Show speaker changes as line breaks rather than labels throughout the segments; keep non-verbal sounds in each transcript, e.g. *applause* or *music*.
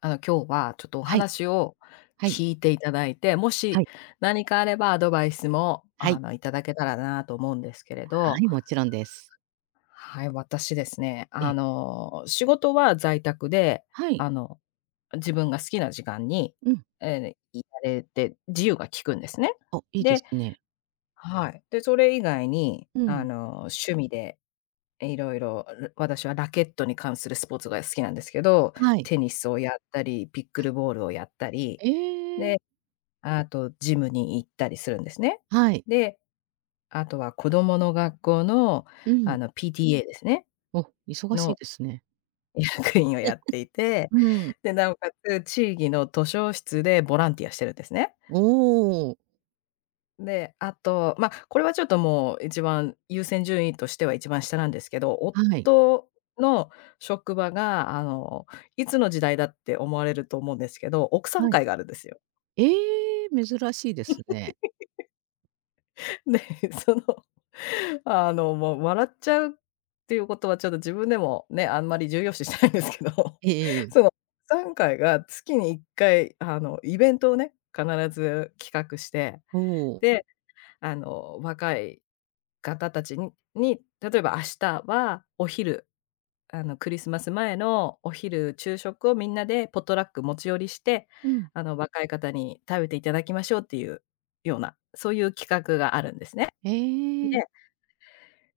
今日はちょっとお
はい、
話を
はい、
聞いていただいて、も
は
し
い。
何かあればアドバイスも、
はい、
いただけたらなと思うんですけれ
は
ど、
い、もちろんです。
はい、私ですね、
え、
仕事は在宅で、
はい。
あの、自分が好きな時間に、
うん。
えーいられて、自由が利くんですね。
あ、いいで
で、
すね。
はい。で、それ以外に、
うん。
趣味でいろいろ、私はラケットに関するスポーツが好きなんですけど、
はい。
テニスをやったり、ピックルボールをやったり
ええ。
で、あとジムに行ったりするんですね。
はい。
で、あとは子供の学校の、
うん。
PTA ですね、
お、忙しい
の
ですね。
*laughs* 役員をやっていて、
うん。
で、なおかつ地域の図書室でボランティアしてるんですね。
おお。
で、あと、ま、これはちょっともう一番優先順位としては一番下なんですけど、
はい。
夫の職場が、いつの時代だって思われると思うんですけど、奥さん
はい。
会があるんですよ。
ええ、珍しいですね。
*laughs* で、その、*laughs* もう笑っちゃうっていうことはちょっと自分でもね、あんまり重要視しないんですけど、
ええええ。
*laughs* 3回が月に1回、イベントをね、必ず企画して、
おお。
で、若い方たちに例えば明日はお昼、クリスマス前のお昼、昼食をみんなでポットラック持ち寄りして、
うん。
若い方に食べていただきましょうっていうような、そういう企画があるんですね。
ええ、
で、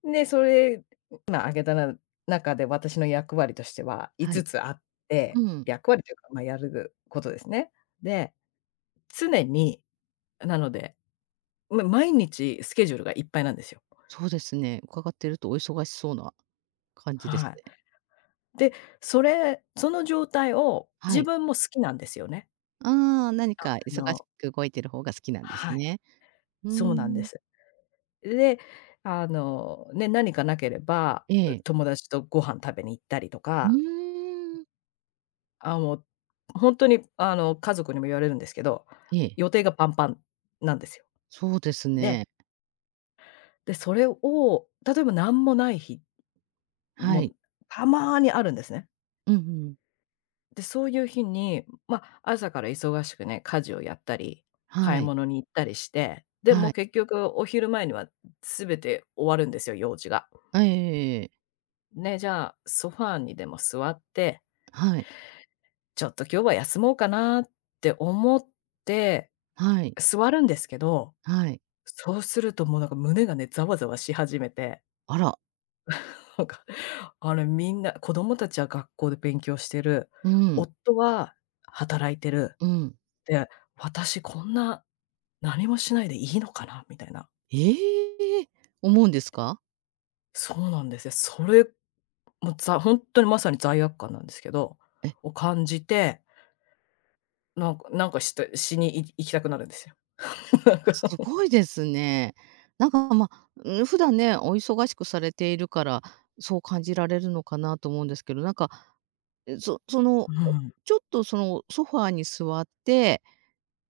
で、それ、今挙げた中で私の役割としては5
は
つ
い。
つあって、
うん。
役割というか、まあ、やることですね。で、常に、なので、ま、毎日スケジュールがいっぱいなんですよ。
そうですね。伺ってるとお忙しそうな感じで
は
すね。
い。で、それ、その状態を
は
自
い。
分も好きなんですよね。
ああ、何か
あ
忙し
の
く動いてる方が好きなんです
はい、
ね。うー
そうなんで
ん。
す。で、何かなければ、
ええ。
友達とご飯食べに行ったりと
う
か、
ーん。
あ、もう、ほんとに、家族にも言われるんですけど、
ええ、
予定がパンパンなんですよ。
そうです
ね、
ね。
で、それを、例えばなんもない日
は
も
い。
たまにあるんですね。
うんうん。
で、そういう日に、ま、朝から忙しくね、家事をやったり、買
は
い
い。
物に行ったりして、で、も
は
う
い。
結局お昼前には全て終わるんですよ、用事が。
ええええ
ね、じゃあ、ソファーにでも座って、
はい。
ちょっと今日は休もうかなって思って
はい。
座るんですけど、
はい。
そうするともうなんか胸がね、ざわざわし始めて、
あら。
*laughs* なんか、あれ、みんな子供たちは学校で勉強してる、
うん。
夫は働いてる、
うん。
で、私こんな何もしないでいいのかなみたいな。
ええ！思うんですか？
そうなんですよ。それ、もうほんとにまさに罪悪感なんですけど、
え、
を感じて、なんかなんかしてしにい行きたくなるんですよ。*laughs* なんか、
すごいですね。なんか、ま、うん、普段ね、お忙しくされているから、そう感じられるのかなと思うんですけど、なんか、え、そその、
うん。
ちょっとそのソファーに座って、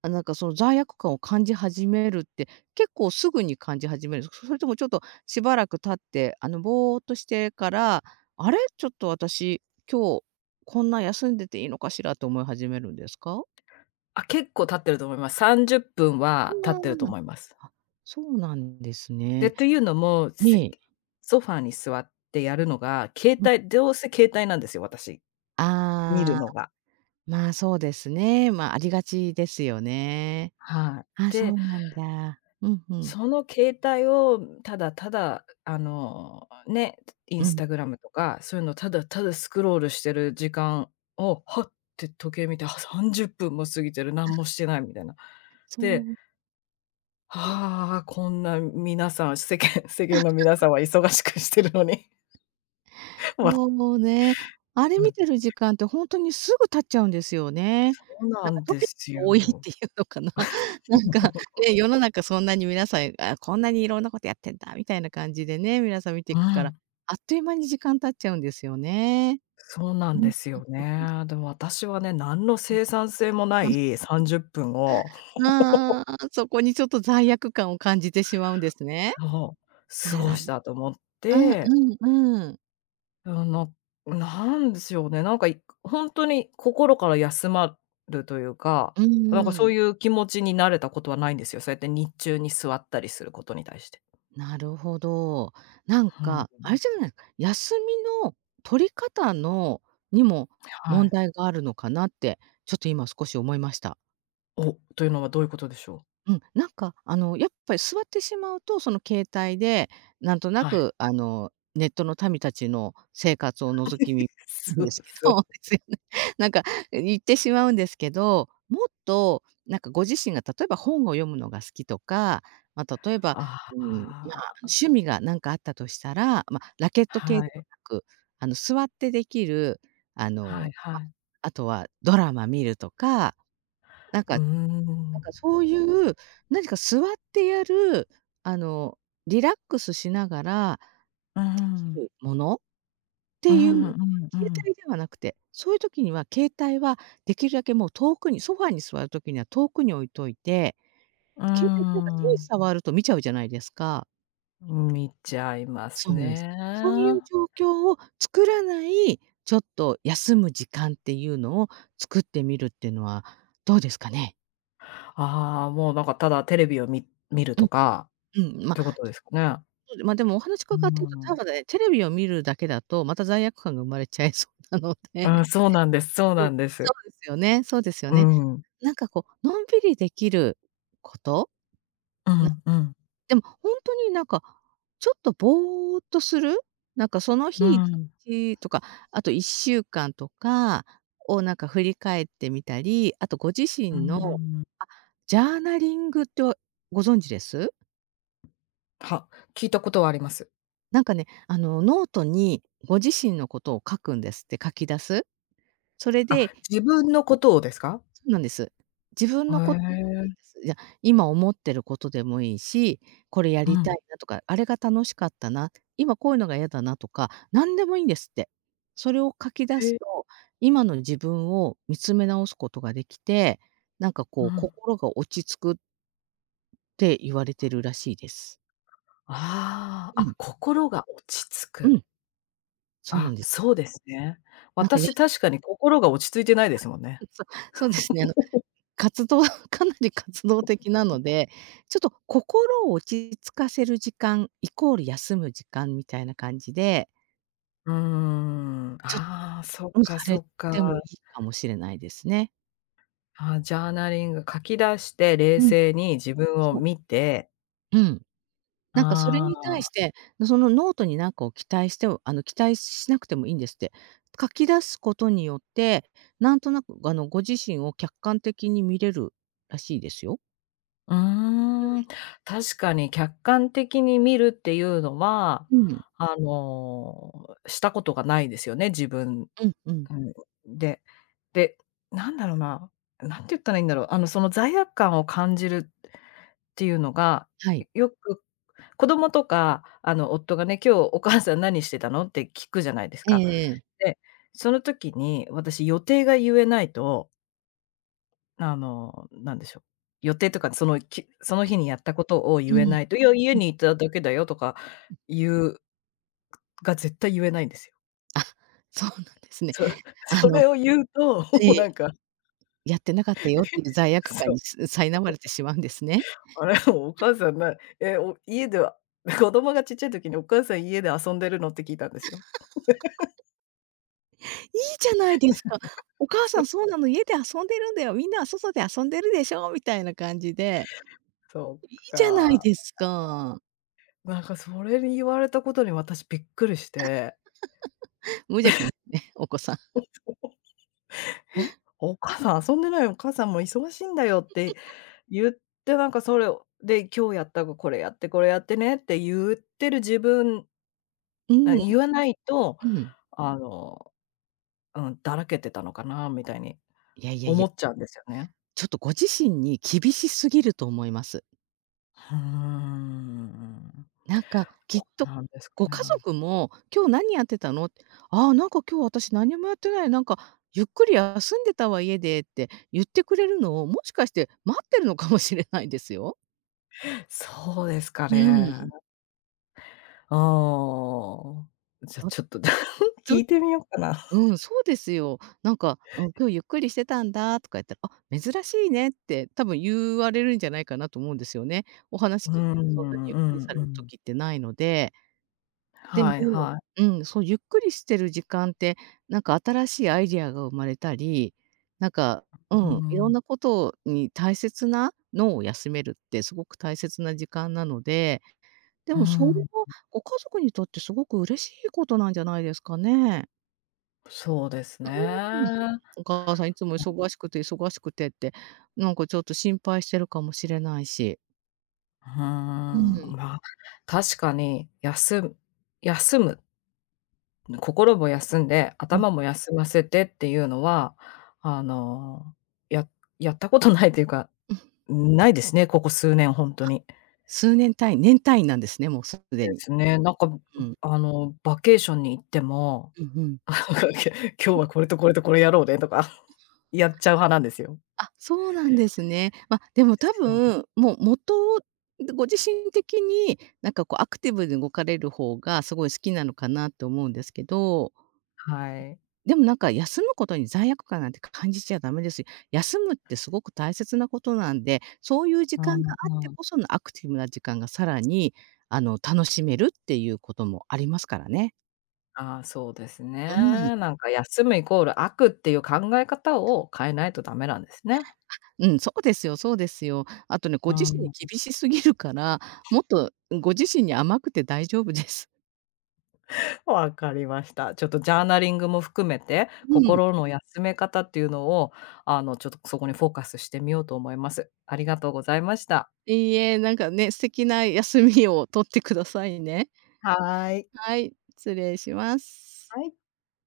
あ、なんかその罪悪感を感じ始めるって、結構すぐに感じ始めるんですか？それともちょっとしばらく経って、ぼーっとしてから、あれ、ちょっと私、今日こんな休んでていいのかしらと思い始めるんですか？
あ、結構経ってると思います。30分は経ってると思います。
ああ。あ、そうなんです
で、
ね。
というのも、
ええ。
ソファーに座ってやるのが、携
うん。
帯どうせ携帯なんですよ、私、見る
ああ、
のが。
まあ、そうですね。まあ、ありがちですよね。
はい。
あ、そ
で、
うなんだ。うんうん。
その携帯をただただ、イン
う
ス
ん。
タグラムとか、そういうのただただスクロールしてる時間を、はって時計見て、あ、30分も過ぎてる、何もしてないみたいな。
そ
で、
う
ああ、こんな皆さん、世間 *laughs* 世間の皆さんは忙しくしてるのに。*laughs* わ、
もうね、あれ
う
見
ん、
てる時間ってほんとにすぐ経っちゃうんですよね。
そうな
なんか
ん
ト
で
ピッ
す
クが
よ。
多いっていうのかな。*laughs* なんかね、世の中そんなに皆さん、あ、こんなにいろんなことやってんだみたいな感じでね、皆さん見てい
う
くから、
ん、
あっという間に時間経っちゃうんですよね。
そうなん
う
で
ん、
すよね。でも私はね、何の生産性もない30分を、
あああ、そこにちょっと罪悪感を感じてしまうんですね。
そう、過
あら
ご
ら。
したと思っ
うん
て、
うんうん。
あの、なんでしょうね、なんかほんとに心から休まるというか、
うん
なんか
う
そ
ん。
ういう気持ちになれたことはないんですよ。そうやって日中に座ったりすることに対して。
なるほど。なん
う
か、あれ
ん、
じゃないか、休みの取り方のにも
は
問
い。
題があるのかなって、ちょっと今少し思いました。
お、というのはどういうことでしょう？
うん、なんかやっぱり座ってしまうと、その携帯でなんとな
はい。
くネットの民たちの生活を覗き
*laughs*
見
そ
で
う
すけ
そう。
ど *laughs* ですよね。*laughs* なんか言ってしまうんですけど、もっとなんかご自身が例えば本を読むのが好きとか、まあ、例えば、
あ
うん、まあ、
あ、
趣味がなんかあったとしたら、まあ、ラケット系
は
では
い。
なく、座ってできる、
はいは
ま
い。
あとはドラマ見るとか、なん
うー
かなん
ん。
かそういう何か座ってやる、あの、リラックスしながら
う
でき
ん。
るものっ
う
て
ん
いう
うんう
携
ん。
帯ではなくて、そういう時には携帯はできるだけもう遠くにソファに座る時には遠くに置いといて、
うー
携帯ってなんか手に
ん。
触ると見ちゃうじゃないですか。
見ちゃいま
そ
す
うなんです。そうい
ね。
う状況を作らない、ちょっと休む時間っていうのを作ってみるっていうのはどうですかね？
ああ、もうなんかただテレビを見る
う
と
ん、
か
うん、
っ
ま
てことですかね。
そうで、まあ、でもお話伺
う
ってると、た
ん。
だね、テレビを見るだけだと、また罪悪感が生まれちゃいそうなの
う
で、
ん、そうなんで
*laughs*
す、そう
う
な
ん、
んです。
そうですよねそうですよ
う
ね。
ん。
なんかこう、のんびりできること、
うんうん。
でもほんとになんか、ちょっとぼーっとする、なんかその
う
日いち
ん。
にちとか、あと1週間とかをなんか振り返ってみたり、あとご自
うー
身の
ん。
あ、ジャーナリングってはご存知です？
は、聞いたことはあります。
なんかね、ノートにご自身のことを書くんですって、書き出す。それ
あ、
で
自分のことをですか？
そうなんです。自分
へ
のことを書くんで
え。
す。いや、今思ってることでもいいし、これや
う
りた
ん。
いなとか、あれが楽しかったな、今こういうのが嫌だなとか、何でもいいんですって。それを書き出
へ
す
え。
と、今の自分を見つめ直すことができて、なんか
う
こう
ん。
心が落ち着くって言われてるらしいです。
ああ、
うん、
あ、心が落ち着
う
く。
ん、そうな
あ、
んですよ。
そうですね。
なんかや
私確かに心が落ち着いてないですもんね。
そう、そうですね。活動 *laughs* かなり活動的なので、ちょっと心を落ち着かせる時間イコール休む時間みたいな感じで、
うーん。
ちょっ
ああ、そっ
とさ
かそ
れ
っか。
てもいいかもしれないですね。
あ、ジャーナリング、書き出して冷
うん、
静に自分を
そう。
見て、
うん。なんかそれ
あ
に対
あ、
して、そのノートになんかを期待しては期待しなくてもいいんですって。書き出すことによって、なんとなくご自身を客観的に見れるらしいですよ。
うーん、確かに客観的に見るっていうのは、
うん。
したことがないですよね、自分。
うんうん。
うん、で、で、なんだろうな、なんて言ったらいいんだろう、その罪悪感を感じるっていうのが、
はい。
よく子供とか、夫がね、「今日お母さん何してたの？」って聞くじゃないですか。
ええ
で、その時に私予定が言えないと、なんでしょう、予定とかそのきその日にやったことを
う
言え
ん、
ないと、「いや、家
うん。
にいただけだよ」とか言う、が絶対言えないんですよ。
あ、そうなんですね。
そ
あ
そ
の
れを言うと、も
え
う
え、
なんか
やってなかったよっていう罪悪感
そう。
にす苛まれてしまうんですね。
あれ、*laughs* お母さんなえ、お家では *laughs* 子供がちっちゃい時にお母さん家で遊んでるのって聞いたんですよ。
いいじゃないですか。お
*laughs*
母
そ
さん
う。
そうなの、家で遊んでるんだよ、みんなは外で遊んでるでしょみたいな感じで、
そ
いい
っ
じゃない
か。
ですか。
なんかそれに言われたことに私びっくりして、
無邪気ですね、お子さん。
「*laughs* え、お母さん遊んでないよ、お母さんも忙しいんだよ」って言って、なんかそれをで、「今日やったこれやってこれやってね」って言ってる自分、
う
あ、
ん、
言わないと、
うん。
あの、うん、だらけてたのかなみたいに
いやいやいや、
思っちゃうんですよね。
ちょっとご自身に厳しすぎると思います。
ふーん。
なんか、き
そ
っ
う
と
なんですか
ご
ね。
家族も「今日何やってたの？」って、「ああ、なんか今日私何もやってない。なんかゆっくり休んでたわ、家で」って言ってくれるのを、もしかして待ってるのかもしれないですよ。
そうですか
う
ね。
ん。
*laughs* ああ。じゃ、
とっ
ちょっと *laughs*
つ
聞いてみようかな。
うん、そうですよ。なんか、うん、「今日ゆっくりしてたんだ」とか言ったら、「あ、珍しいね」って多分言われるんじゃないかなと思うんですよね。お話
うー
聞いて
ん、う
てそんなにゆっくり
ん
され
う
る
ん。
時ってないので。で
はい
も
はい。
うん、そう、ゆっくりしてる時間って、なんか新しいアイディアが生まれたり、なんか、う
うー
ん、いろ
ん、
んなことに大切な脳を休めるってすごく大切な時間なので、で
う
もそれ
ん、
はご家族にとってすごく嬉しいことなんじゃないですかね。
そうです
うん。
ね。
お母さんいつも
うん、
忙しくて忙しくてって、なんかちょっと心配してるかもしれないし。
ー
う
ん、
ん。
まあ、確かに、休む、心も休んで、
うん、
頭も休ませてっていうのは、あの、ややったことないというか
うん。
ないですね、ここ数年ほんとに。
数年単位年単位なんですね、もうすで
で
に。
すね、なんか、
うん。
バケーションに行っても、
うんうん。
*laughs* 今日はこれとこれとこれやろうねとか、*laughs* やっちゃう派なんですよ。
あ、そうなんですね。まあ、でも多
うん、
分、もう元をご自身的に、なんかこうアクティブに動かれる方がすごい好きなのかなって思うんですけど、
はい。
でもなんか休むことに罪悪感なんて感じちゃダメですよ。休むってすごく大切なことなんで、そういう時
う
間が
ん
あって
うん。
こそのアクティブな時間がさらに、楽しめるっていうこともありますからね。
ああ、そうですね。
うん。
なんか休むイコール悪っていう考え方を変えないとダメなんですね。
うん、そうですよそうですよ。あとね、ご
う
自身に
ん。
厳しすぎるから、もっとご自身に甘くて大丈夫です。
*laughs* わかりました。ちょっとジャーナリングも含めて、
*laughs* うん。
心の休め方っていうのを、ちょっとそこにフォーカスしてみようと思います。ありがとうございました。
いいえ、なんかね、素敵な休みを取ってくださいね。
はい。
はい、失礼します。
はい